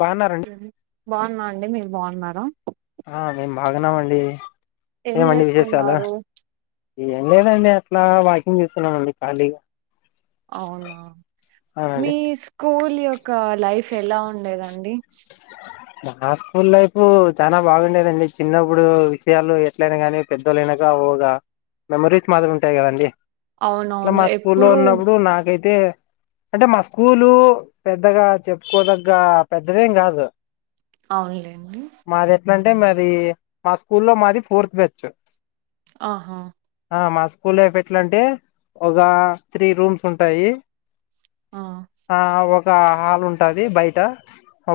బాన్నారా అండి బాగున్నా అండి మీరు బాగున్నారా ఆ మేం బాగున్నామండి ఏం ఏమండి విశేషాలు చేస్తున్నారు ఏం లేదండి అట్లా వాకింగ్ చేస్తున్నామండి ఖాళీగా అవునా అవునండి మీ స్కూల్ యొ క్క లైఫ్ ఎలా ఉండే లేదండి నా స్కూల్ లైఫ్ చానా బాగుండేదండి చిన్నప్పుడు విషయాలు ఎట్లయినా కానీ పెద్దోళ్లైనగా గా మెమరీస్ మాత్రలు ఉంటాయి కదండి అట్లా అవునవును మా స్కూల్లో ఎప్పుడు ఉన్నప్పుడు నాకైతే అంటే మా స్కూలు పెద్దగా చెప్పుకోదగ్గ పెద్ద ఇదేం కాదు అవునులేండి ఎంటే మాది మా స్కూల్ లో మాది ఫోర్త్ బెంచ్ ఆహా మా స్కూల్ లైఫ్ ఎట్లా అంటే ఒక త్రీ రూమ్స్ ఉంటాయి ఆ ఆ ఒక హాల్ ఉంటాది బయట.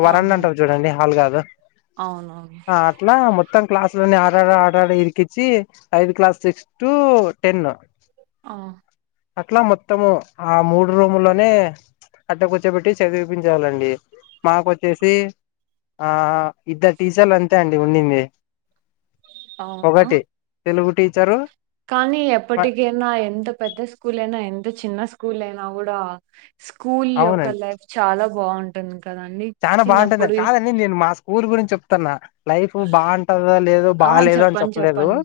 వరండా ఆహా ఉంటాది చూడండి. హాల్ కాదు. అవునవును ఆ అట్లా మొత్తం క్లాస్. లో ఆడాడ ఆడాడ ఇరికిచ్చి ఐదు క్లాస్ సిక్స్ టు టెన్. ఆ. అట్లా మొత్తము ఆ మూడు రూముల్లోనే అడ్డ కూర్చోబెట్టి చదివిపించే వాళ్ళండి. మాకు వచ్చేసి ఆ ఇద్దరు టీచర్లు అంతే అండి ఉండింది. అవునా ఒకటి తెలుగు. టీచరు. కానీ ఎప్పటికైనా ఎంత పెద్ద స్కూల్ అయినా ఎంత చిన్న స్కూల్. స్కూల్ అయినా కూడా. స్కూల్ యొక్క అవునండి లైఫ్ చాలా బాగుంటుంది. కదండి చానా బాగుంటుంది చిన్నప్పుడు కాదండి నేను మా స్కూల్ గురించ్ చెప్తన్నా లైఫ్ బాగుంటాదో లేదు ఆ బాలేదు అని చెప్పండి చెప్పలేదు చెప్పండి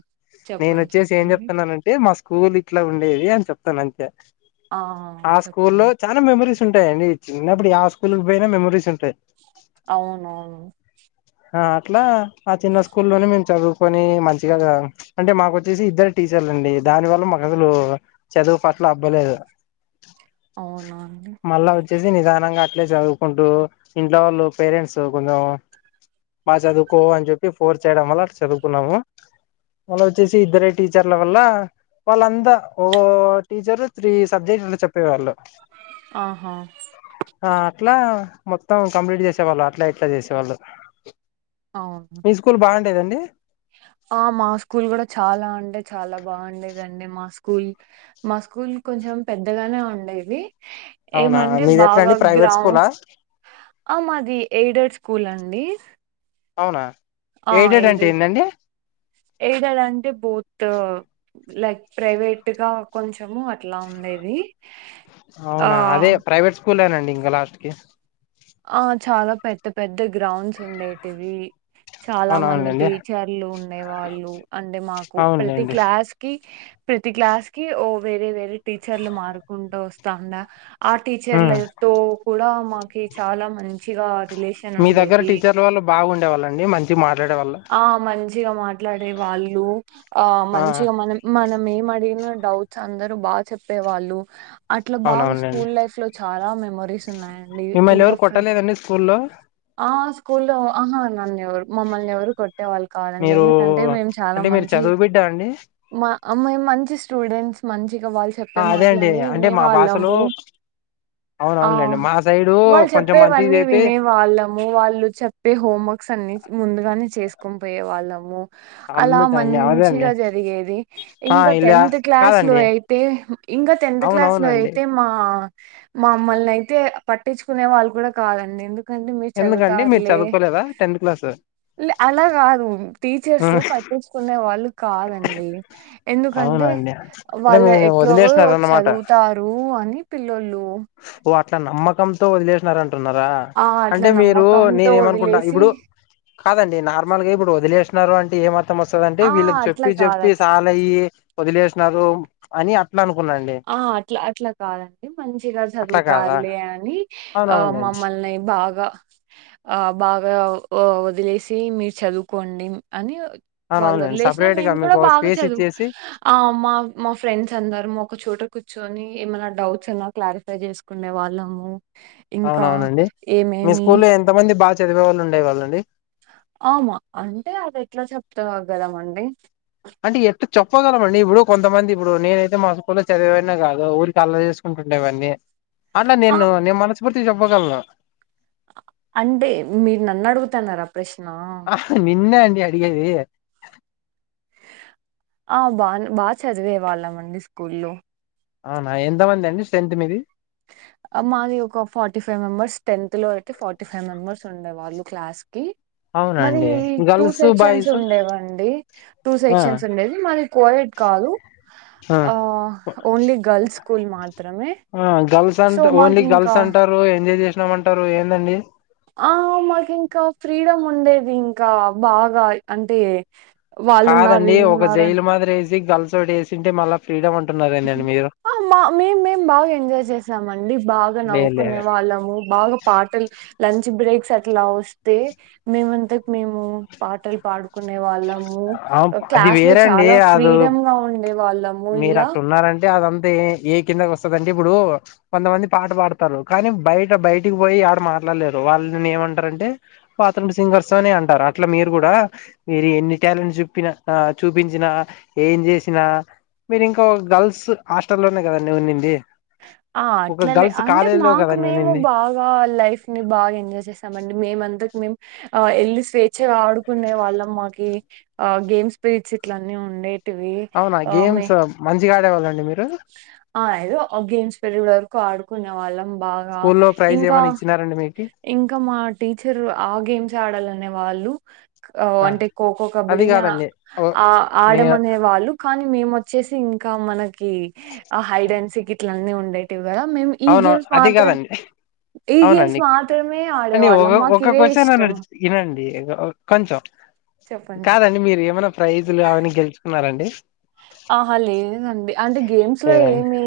నేను చెప్పండి వచ్చేసి ఏం చెప్పండి చెప్తున్నానంటే మస్ కూల్ ఇట్లా ఉండేది అని చెప్తాను అంతే. ఆ ఆ స్కూల్ లో చెప్పండి చానూ మెమరీస్ ఉంటాయండి చిన్నప్పుడు యా స్కూల్ కి పోయినా మెమరీస్ ఉన్ అవునవును. ఆ అట్లా. ఆ చిన్న స్కూల్ లోనే మేం చదువు పోని మంచిగా అంటే మాకు వచ్చేసి ఇద్దరే టీచర్లండి దాని వల్ల మాకు అసలు చదువు పట్ల అబ్బలేదు. అవునా అండి మళ్ళా వచ్చేసి నిదానంగా అట్లే చదువుకుంటూ ఇంట్లో వాళ్ళు పేరెంట్స్ కొంచం బాగా చదువుకో అని చెప్పి ఫోర్స్ చేయడం వల్ల అట్ల చదువుకున్నాము. మల్లా వచ్చేసి ఇద్దరే టీచర్ల వల్ల వాళ్ళంతా ఒగో టీచరు త్రీ సబ్జెక్ట్ అట్ చెప్ పే వాళ్ళు ఆహా ఆ అట్లా. మొత్తం కంప్లీట్ చేసేవాళ్ళు అట్లా ఇట్లా చేసేవాళ్ళు. అవును లేదండి. ఆ మా స్కూల్ కూడా చాలా అంటే చాలా బాగుండేదండి మా స్కూల్ మా స్కూల్ కొంచెం పెద్దగానే ఉండేది. అవునా ఏమంటే బాగా మీదెట్లండి ప్రైవేట్ గ్రౌండ్ స్కూలా. ఆ మాది ఎయిడెడ్ స్కూల్ అండి. అవునా ఆ అంటే ఎయిడెడ్ ఏందండి ఎయిడెడ్ అంటే బో త్ లైక్ ప్రైవేట్ గా కొంచ్ మూ అట్లా ఉండేది ఆ కూలేనండి ఇంగ లాస్ట్కి ఆ చాలా పెద్ద పెద్ద గ్రౌండ్స్ ఉండేటివి చాలా మంది అవునవునులేండి టీచర్లు ఉండే వాళ్ళు అంటే మాకు ప్రతి అవునులేండి క్లాస్ కి ప్రతి క్లాస్ కి ఓ వేరే వేరే టీచర్లు మారుకుంటా వస్తాందా ఆ ఉమ్ టీచర్ల తో కూడా మా కే చాలా మంచిగా రిలేషన్ మీ దగ్గర ఉండేది టీచర్ల వాళ్ళు బాగుండేవాళ్ళండి మంచి మార్ ఆ మంచిగా మాట్లాడే వాళ్ళు ఆ మంచిగా మనం మనం ఏం అడిగిన రావచ్చ అందరుూ బాగా చెప్పేవాళ్ళు అట్లా బాగా అవునవునులేండి స్కూల్ లైఫ్ లో చాలా మెమోరీస్ ఇ మిమ్మల్ని ఎవరు ఫె కొట్టలేదండి స్కూల్లో స్కూల్ లో ఆహా నాన్న ఎవరు మమ్మల్నివరు పెట్టే వాళ్ళు కాదండి మీరు ఎందుకంటే మేము చాలా అంటే మీరు మంచి చదువు బిడ్డ అండి మా మ మంచి స్టూడెంట్స్ మంచి ళు చెప్పే ఆ అదే మాటల అండి అంటే మా వివాళ భాషలో అవునవునులేండి మా సైడు వాళ్ళు కొంచెం మంచిగా చెప్పేవన్న చేతే వివాళు చెే హోవర్క్స్ ముందు క్కుం పోయే వాళ్ళము అలా అందుకండి అదే అండి మంచిగా జరిగేది ఆ ఇంకా ఇలా టెన్త్ క్లాస్ లో కాదండి అయితే ఇంకా టెన్త్ క్లాస్ లో అవునవునండి అయితే మా మా మమ్మల్ని అయితే పట్టించుకునే వాళ్ళు కూడా కాదండి ఎందుకు ఎందుకండి మీరు చదువుకోలేదా టెన్త్ క్లాస్ లే అలా కాదు టీచర్స్ పట్టించుకునే వాళ్ళు కాదండి ఎందుకంటే అవునా అండి అంటే వాళ్ళు మీరు ఎట్లా వదిలేసినారన్నమాట చదువుతారు అని పిల్ లోలు ఓ అ నమ్మకంతో వదిలేసినార న్నారా ఆ! అట్లా అంటే మీరు నమ్మకంతో నేనే ఏమనుకుంటా వదిలేసి ఇప్పుడు కాదండి నార్మల్ గా ఇప్పుడు వదిలేసిన్నారు అంట ఏమ్మ్ మం వస్తుదంటే ఆ! వీళ్ళకి అట్లా చెప్పి చెప్పి కాదట్లా. సాలయ్యి వదిలేసినారు అని అట్ ఆ అట్లా అట్లా కాదండి మం గా చదువు అట్లా కాదా ఉతారులే అని అ అవునవునండి మమ్మల్ని బాగా బ ఆ బాగా ఒ వదిలేసి మీరు చదువుకోండి అని వాల్ అవునవునండి వదిలేసినా సపరేట్ గా మేము కూడా మీకు బాగా స్పేస్ చదువు ఇచ్చేసి ఆ మా మా ఫ్రెండ్స్ అందరము ఒక్ చోట కూర్చొని ఏమైనా డౌట్స్ వున్నా క్లారిఫై చేసుకునే వాళ్ళము ఇంకా అవునవునండి మీ ఏమేమి స్కూల్ లో ఎంత మంది బాగ్ చదివే వాళ్ళు ఉండే వాళ్ళండి ఆమా అంటే అది ఎట్లా చెప్తావ్ కదామండి అంటే ఎట్లా చెప్పగలమండి ఇప్పుడు కొంతమంది ఇప్పుడు నేనైతే మా స్కూల్లో చదివే వానే కాదు ఊరికి అల్లరి చేసుకుంటుండేవాన్నీ అన్న ఆ నేను నేన్ మనస్ స్ఫూర్తి తీ చెప్పగల్నా అంటే మీరు నన్ను అడుగుతన్నారా ప్రశ్నా న్నే అడిగేది ఆ బాన్ బా చదివే వాళ్ళం అండి స్కూల్లో అవునా ఎంతమంది అండి స్ట్రెంత్ మీది? మాది ఒక ఫార్టీ ఫైవ్ మెంబర్స్ టెన్త్ లో పెట్టి ఫార్టీ ఫైవ్ మెంబర్స్ ఉండే వాళ్ళు క్లాస్ కి మదీ అవునండి టూ గర్ల్స్ సెక్షన్స్ బాయ్స్ ఉండేవండి, టూ ఆ సెక్షన్స్ ఉండేది మది కోయిడ్ కాదు ఆ ఓన్లీ గర్ల్స్ స్కూల్ మాత్రమే. సో సంట ఓన్లీ మాకు గర్ల్స్ ఇంకా అంటారు ఎ ఎంజాయ్ చేసినామంటారు ఏందండి? ఆ మాకింకా ఫ్రీడమ్ ఉండేది ఇంకా బాగా అంటే వాళ్ళున్నారు కాదండి ఒక వీళ్ళున్నారు జైలు మాదిరి గల్స్ తోటే చేసింటే మళ్ల అహ మా మేం మేం బాగా ఎంజాయ్ చేసామండి బాగా లేదు నవ్వుకునే లేదు వాళ్ళము బాగా పాటలు లం చ్ బ్రేక్స్ అట్లా వస్తే, మేమంతకు మేము పాటలు పాడుకునే వాళ్ళం మూ ఆ, అది క్లాస్ లో వేరే అండి చాలా అది ఫ్రీడమ్ గా ఉం డే వాళ్ళము ఇలా టే అదంతా ఎ ఏ కిందకి వస్తదంటే ఇప్పుడు కొంతమంది పాట పాడుతారు కానీ బయట బయటకి పోయి ఆడ మాట్లాడలేరు వాళ్ళనీ ఏమంటారంటే పాత్రూమ్ సింగర్స్ అని అంటారు. అట్లా మీరు కూడా మీరు ఎన్ని టాలెంట్ జెప్పిన, ఆ చూపించినా ఏం చేసినా, మీరింక గర్ల్స్ హాస్టల్లోనే గదండీ ఉండింది ఆ అట్లలె అంటే మాకు కదండి మేము ఉన్నింది బాగా లైఫ్ ని బాగా ఎంజాయ్ చేసామండి, మేమందకు మేం ఆ ఎల్ స్వే చ్చగా ఆడుకునే వాళ్ళం మాకి ఆ గేమ్స్ పిరిడ్స్ ఇట్ల అన్నీ ఉండే అవునా గేమ్స్ మం చిగ ఆడేవాళ్లండి మీ ఆ ఏదొ ఒ గేమ్స్ పెరిడ్ వరకు ఆడుకునే వాళ్ళం స్కూ లో ప్రైజ్ ఏమన్న ఇచ్చినారండి మీ ఇంక మా టీచర్ ఆ గేమ్స్ ఆడాల నే వాళ్ళు ఆ అంటే ఖోఖో, అది కబడ్డీని కాదండి ఓ, ఆ నే ఆడమనే వాళ్ళు కానీ మేమో వచ్చేసి ఇంకా మనకి ఆ హైడెన్సిక్ ఇట్లన్నీ ఉండేటివి గదా మేము ఈ అవును గేమ్స్ అది మాత్రం కాదండి ఈ గేమ్స్ అవునండి మాత్రమే ఆడవాళ్ళం మాకివే ఇష్టం డి ఏదో కొంచెం చెప్పండ్ జెప్ కాదండి మీరు ఏమైనా ప్రైజులు అవన్నీ గెలుచుకున్నారండి అహ లేదండి అంటే గేమ్స్ లో లేదండి ఏమి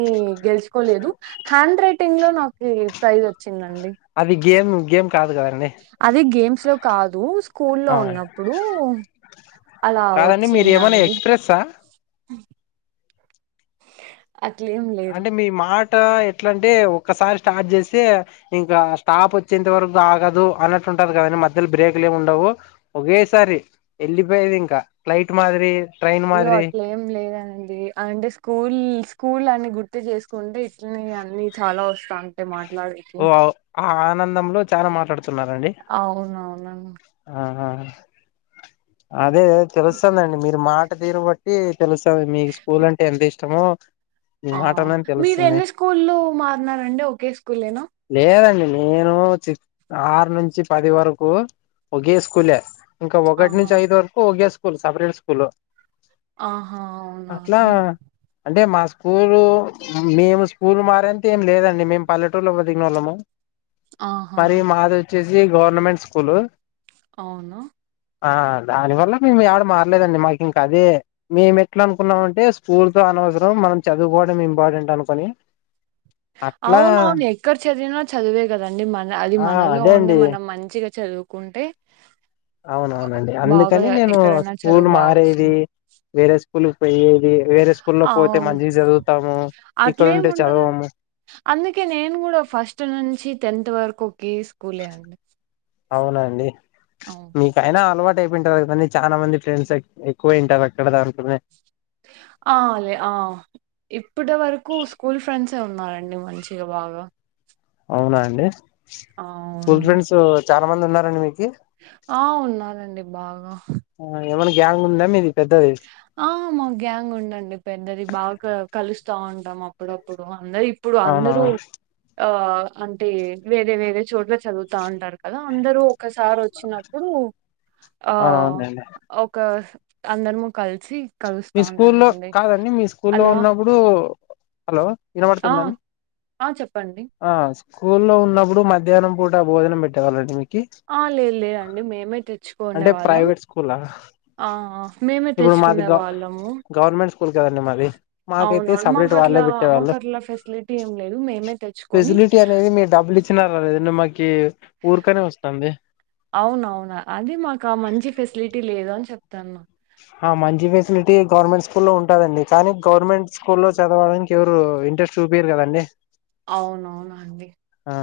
గెలుచుకోలేదు హ్యా హ్యాండ్రైటింగ్ లో నాకి ప్రైజొచ్చిందండి గేము గేమ్ కాదు కదండి స్లొ కాదు స్ కూల్లో అవునండి ఉన్నప్పుడు అలా కాదండి మీరు ఏమైనా వచ్చిందండి ఎక్స్ప్రెస్సా అట్లేం లేద్ లే ట ఎట్లంటే ఒక్కసారి స్టార్ట్ జేసే ఇంక స్టాపొచ్చేంత వరకు ఆగదు అన్నట్టుంటాది కదండి మధ్యలో బ్రేక్లేముండవు ఒకేసారి ఎళ్ళిపోయేదింక ఫ్లైట్ మాదిరి ట్రైన్ అయ్యో మాదిరి అట్లేమ్ లేదండి అంటె స్కూల్ స్కు కూల్లన్ని గుర్తు జేసుకుంటే ఇట్లనే ఇగ అన్ని చాలా వస్తాంటాయ్ మాట్ ఓ ఔ ఆ ఆనందంలో చాలా మాట్లాడుతున్నారండి అవునవునండి ఆ అదే తెలుస్తాందండి మీరు మాట్ ట్టె తీరు బట్టి తెలుస్తాంది మీకు స్కూలంటే ఎంత ఇష్టమో మీ ఆ మాటలోనే తెలుస్తుంది మీరెన్ని స్కూల్లు మారినారండి ఒకే స్కూ లేేదండి మ్ నేను చిక్ ఆర్ నుంచి పది వరకు ఒకే స్కూలే ఇంక ఒగట్ ఆహా నుంచి ఐదు వరకు ఒగే స్ కూల్ సపరేట్ స్కూలు ఆహా అవునా అండి అంటే మా స్కూలు మేము స్కూల్ మారేంతేం లేదండి మేమ్ పల్లెటూర్లో బతికినోళ్లము ఆహా వొచ్చేసి గవర్నమెంట్ స్కూలు ఔనా ఆ దానివల్ల మేమ్ యాడ మారలేదండి మాకింకదే మేమెట్లనుకున్నామంటే స్కూల్ తో అనవసరం మనం చదువుకోవడం ఇంపార్టెంట్ అనుకొని అట్లా అవునవును ఎక్కడ చదివినా చదువే కదండి మన అది ఆ మనలో అదే ఉండి అండి మనం మంచిగ చదువుకుంటే అవునవునండి బాగా అందుకని నేను ఎక్కడైనా స్కూల్ చదువు బాగా మారేది వస్తుంది వేరే స్ కులుక్ పొయ్యేది అవును అట్లేం ఇక్కడుంటే ఉండదు చదవము అందుకే నేను కూడా ఫస్ట్ నుంచి టెన్త్ వరకు ఒకే స్కూలే అండి అవునండి అవును మీకైనా అలవాటు టెన్త్ అయిపోయింటాది అని చాలామంది చాలా మంది ఫ్రెండ్స్ ఎక్కువ ఇంటర్ అక్కడ దాకానే ఆ లే ఆ ఇప్పటి వరకు స్కూల్ ఫ్రెండ్సే ఉన్నారండి మంచిగా బాగా అవునా అండి అవును స్కూల్ ఫ్రెండ్స్ చాలా మంది ఉన్నారండి మీక ఆ ఉన్నానండి బాగా ఏమన్నా గ్యాంగ్ ఉందా మీది పెద్దది ఆ మా గ్యాంగ్ ఉండండి పెద్దది బాగా కలుస్ స్తా ఉంటాం అప్పుడప్పుడు అందరు ఇప్పుడు అందరూ అవునవును ఆ అంటే వేరే వేరే చోట్ల చదువుతా ఉంటారు కదా అందరూ ఒక్కసారి వచ్చినప్పుడు ఆ అవునవునండి ఒక అందరము కలిసి కలుస్తా మీ స్కూలో ఉంటామండి కాదండి మీ స్కూలో అలా ఉన్నప్పుడు హలో ఆ వినబడుతుందా అండి ఆ చెప్ప్ ఆ స్కూల్లో ఉన్నప్పుడు మధ్యాహ్నం పూట భోజనం పెట్టేవాళ్లండి మీకు ఆ లేదు లేదండి మేమే తెచ్చుకోనే అంటే వాళ్ళం ప్రైవేట్ స్కూలా ఆ మేమే ఇప్పుడు మాది తెచ్చుకునే గ వాళ్ళము గవర్నమెంట్ స్కూల్ కదండి మాది మాకైతే అవునవును మాకు సపరేట్ అట్లా వాళ్ళే మాకు పెట్టేవాళ్ళు అట్లా ఫెసిలిటీ ఏం లేదు మేమే తెచ్చుకు ఫెసిలిటీ అనేది మీరుడబ్బులు ఇచ్చినా రాదు నిన్న మాకి ఊరికనే వస్తుంది అవును అవునా అది మాకు మంచి ఫెసిలిటీ లేదు అని చెప్తున్నా హా మంచి ఫెసిలిటీ గవర్నమెంట్ స్కూల్ లో ఉంటుదండి కానీ గవర్నమెంట్ స్కూల్లో చదవడానికి ఎవరు ఇంట్రెస్ట్ చూపియరు కదండి అవునవును అండి ఆ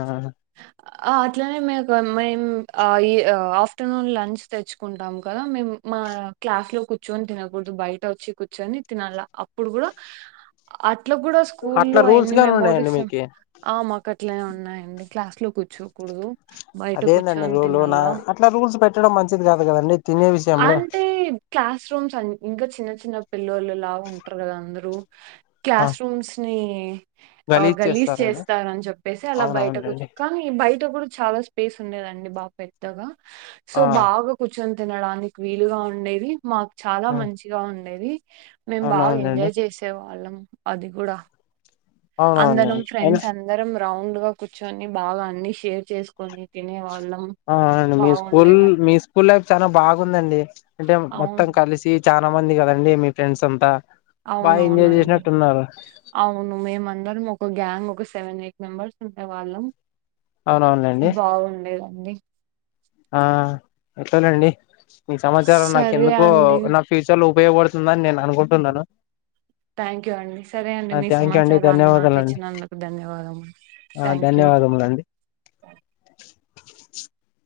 ఆ అట్లనే మీకు మేము ఆ ఈ ఆఫ్టర్నూన్ లంచ్ తెచ్చుకుంటాం కదా మేము మా క్లాస్ లో కూర్చొని తినకూడదు బయట వచ్చి కూర్చొని తినాల అప్పుడు కూడా అట ఇట్ల కూడా స్కూల్లో అట్లా రూల్స్ ఎన్ని గాని ఉన్నాయండి మెమోరీస్ మీకి ఆ మాకు అట్లనే ఉన్నాయండి క్లాస్ లో కూర్చోకూడదు బయట అదేందండి కూర్చొని రూల్ నా తినాల. అట్లా రూల్స్ పెట్ ట్టడం మంచిది కాద్ అంటే క్లాస్ రూమ్స్ ఇంకా చిన్న చిన్న పిల్లోళ్ళు లాగా ఉంటారు కదా అందరు ఆ క్లాస్ రూమ్స్ నీ ఇ ఆ గలీజ్ చేస్తారని చెప్పేసి అలా బయట కూచ్ అవునవునులేండి కానీ బయట్ త కూడా చాలా స్పేస్ ఉండేదండి బా పెద్దగా సో ఆ బాగా కు కూచోని తినడానికి వీలుగా ఉండేది మాక్ చాలా ఆ మంచిగా ఉండేది మేం బాగా అవునవునండి ఎంజాయ్ చేసే వాళ్ళం అది కూడా అందరం అవునవునండి అయినా ఫ్రెండ్స్ అందరం రౌండ్ గా కూర్చొని బాగా అన్ని షేర్ చేసుకొని తినేవాళ్ ఆ అండి మీ స్కూల్ మీ స్కూల చాలా బాగుందండి అంటే అవును. మొత్తం కలిసి చానా మంది కదండి మీ ఫ్రెండ్స్ అంతా బాగా ఎంజాయ్ అవునవునండి చేసినట్టున్నారు అవును మేమందరం ఒక గ్యాంగ్ ఒక సెవెన్ ఎయి మెంబర్స్ ఉండేవాళ్ళం అవునవునండి బాగుండేది అండి ఆ ఎట్లనండి మీ సమాచారం సరే నాకెందుకో అండి నా ఫ్యూచర్ లో ఉపయోగపడుతుందని నేను అనుకుంటున్నాను థ్యాంక్యూ అండి సరే అండి మీ థ్యాంక్ యూ అండి సమాచారాన్ని నాకు ధన్యవాదాలండి ఇచ్చినందుకు ధన్యవాదము ఆ! థ్యాంక్యూ ధన్యవాదములండి [inaudible]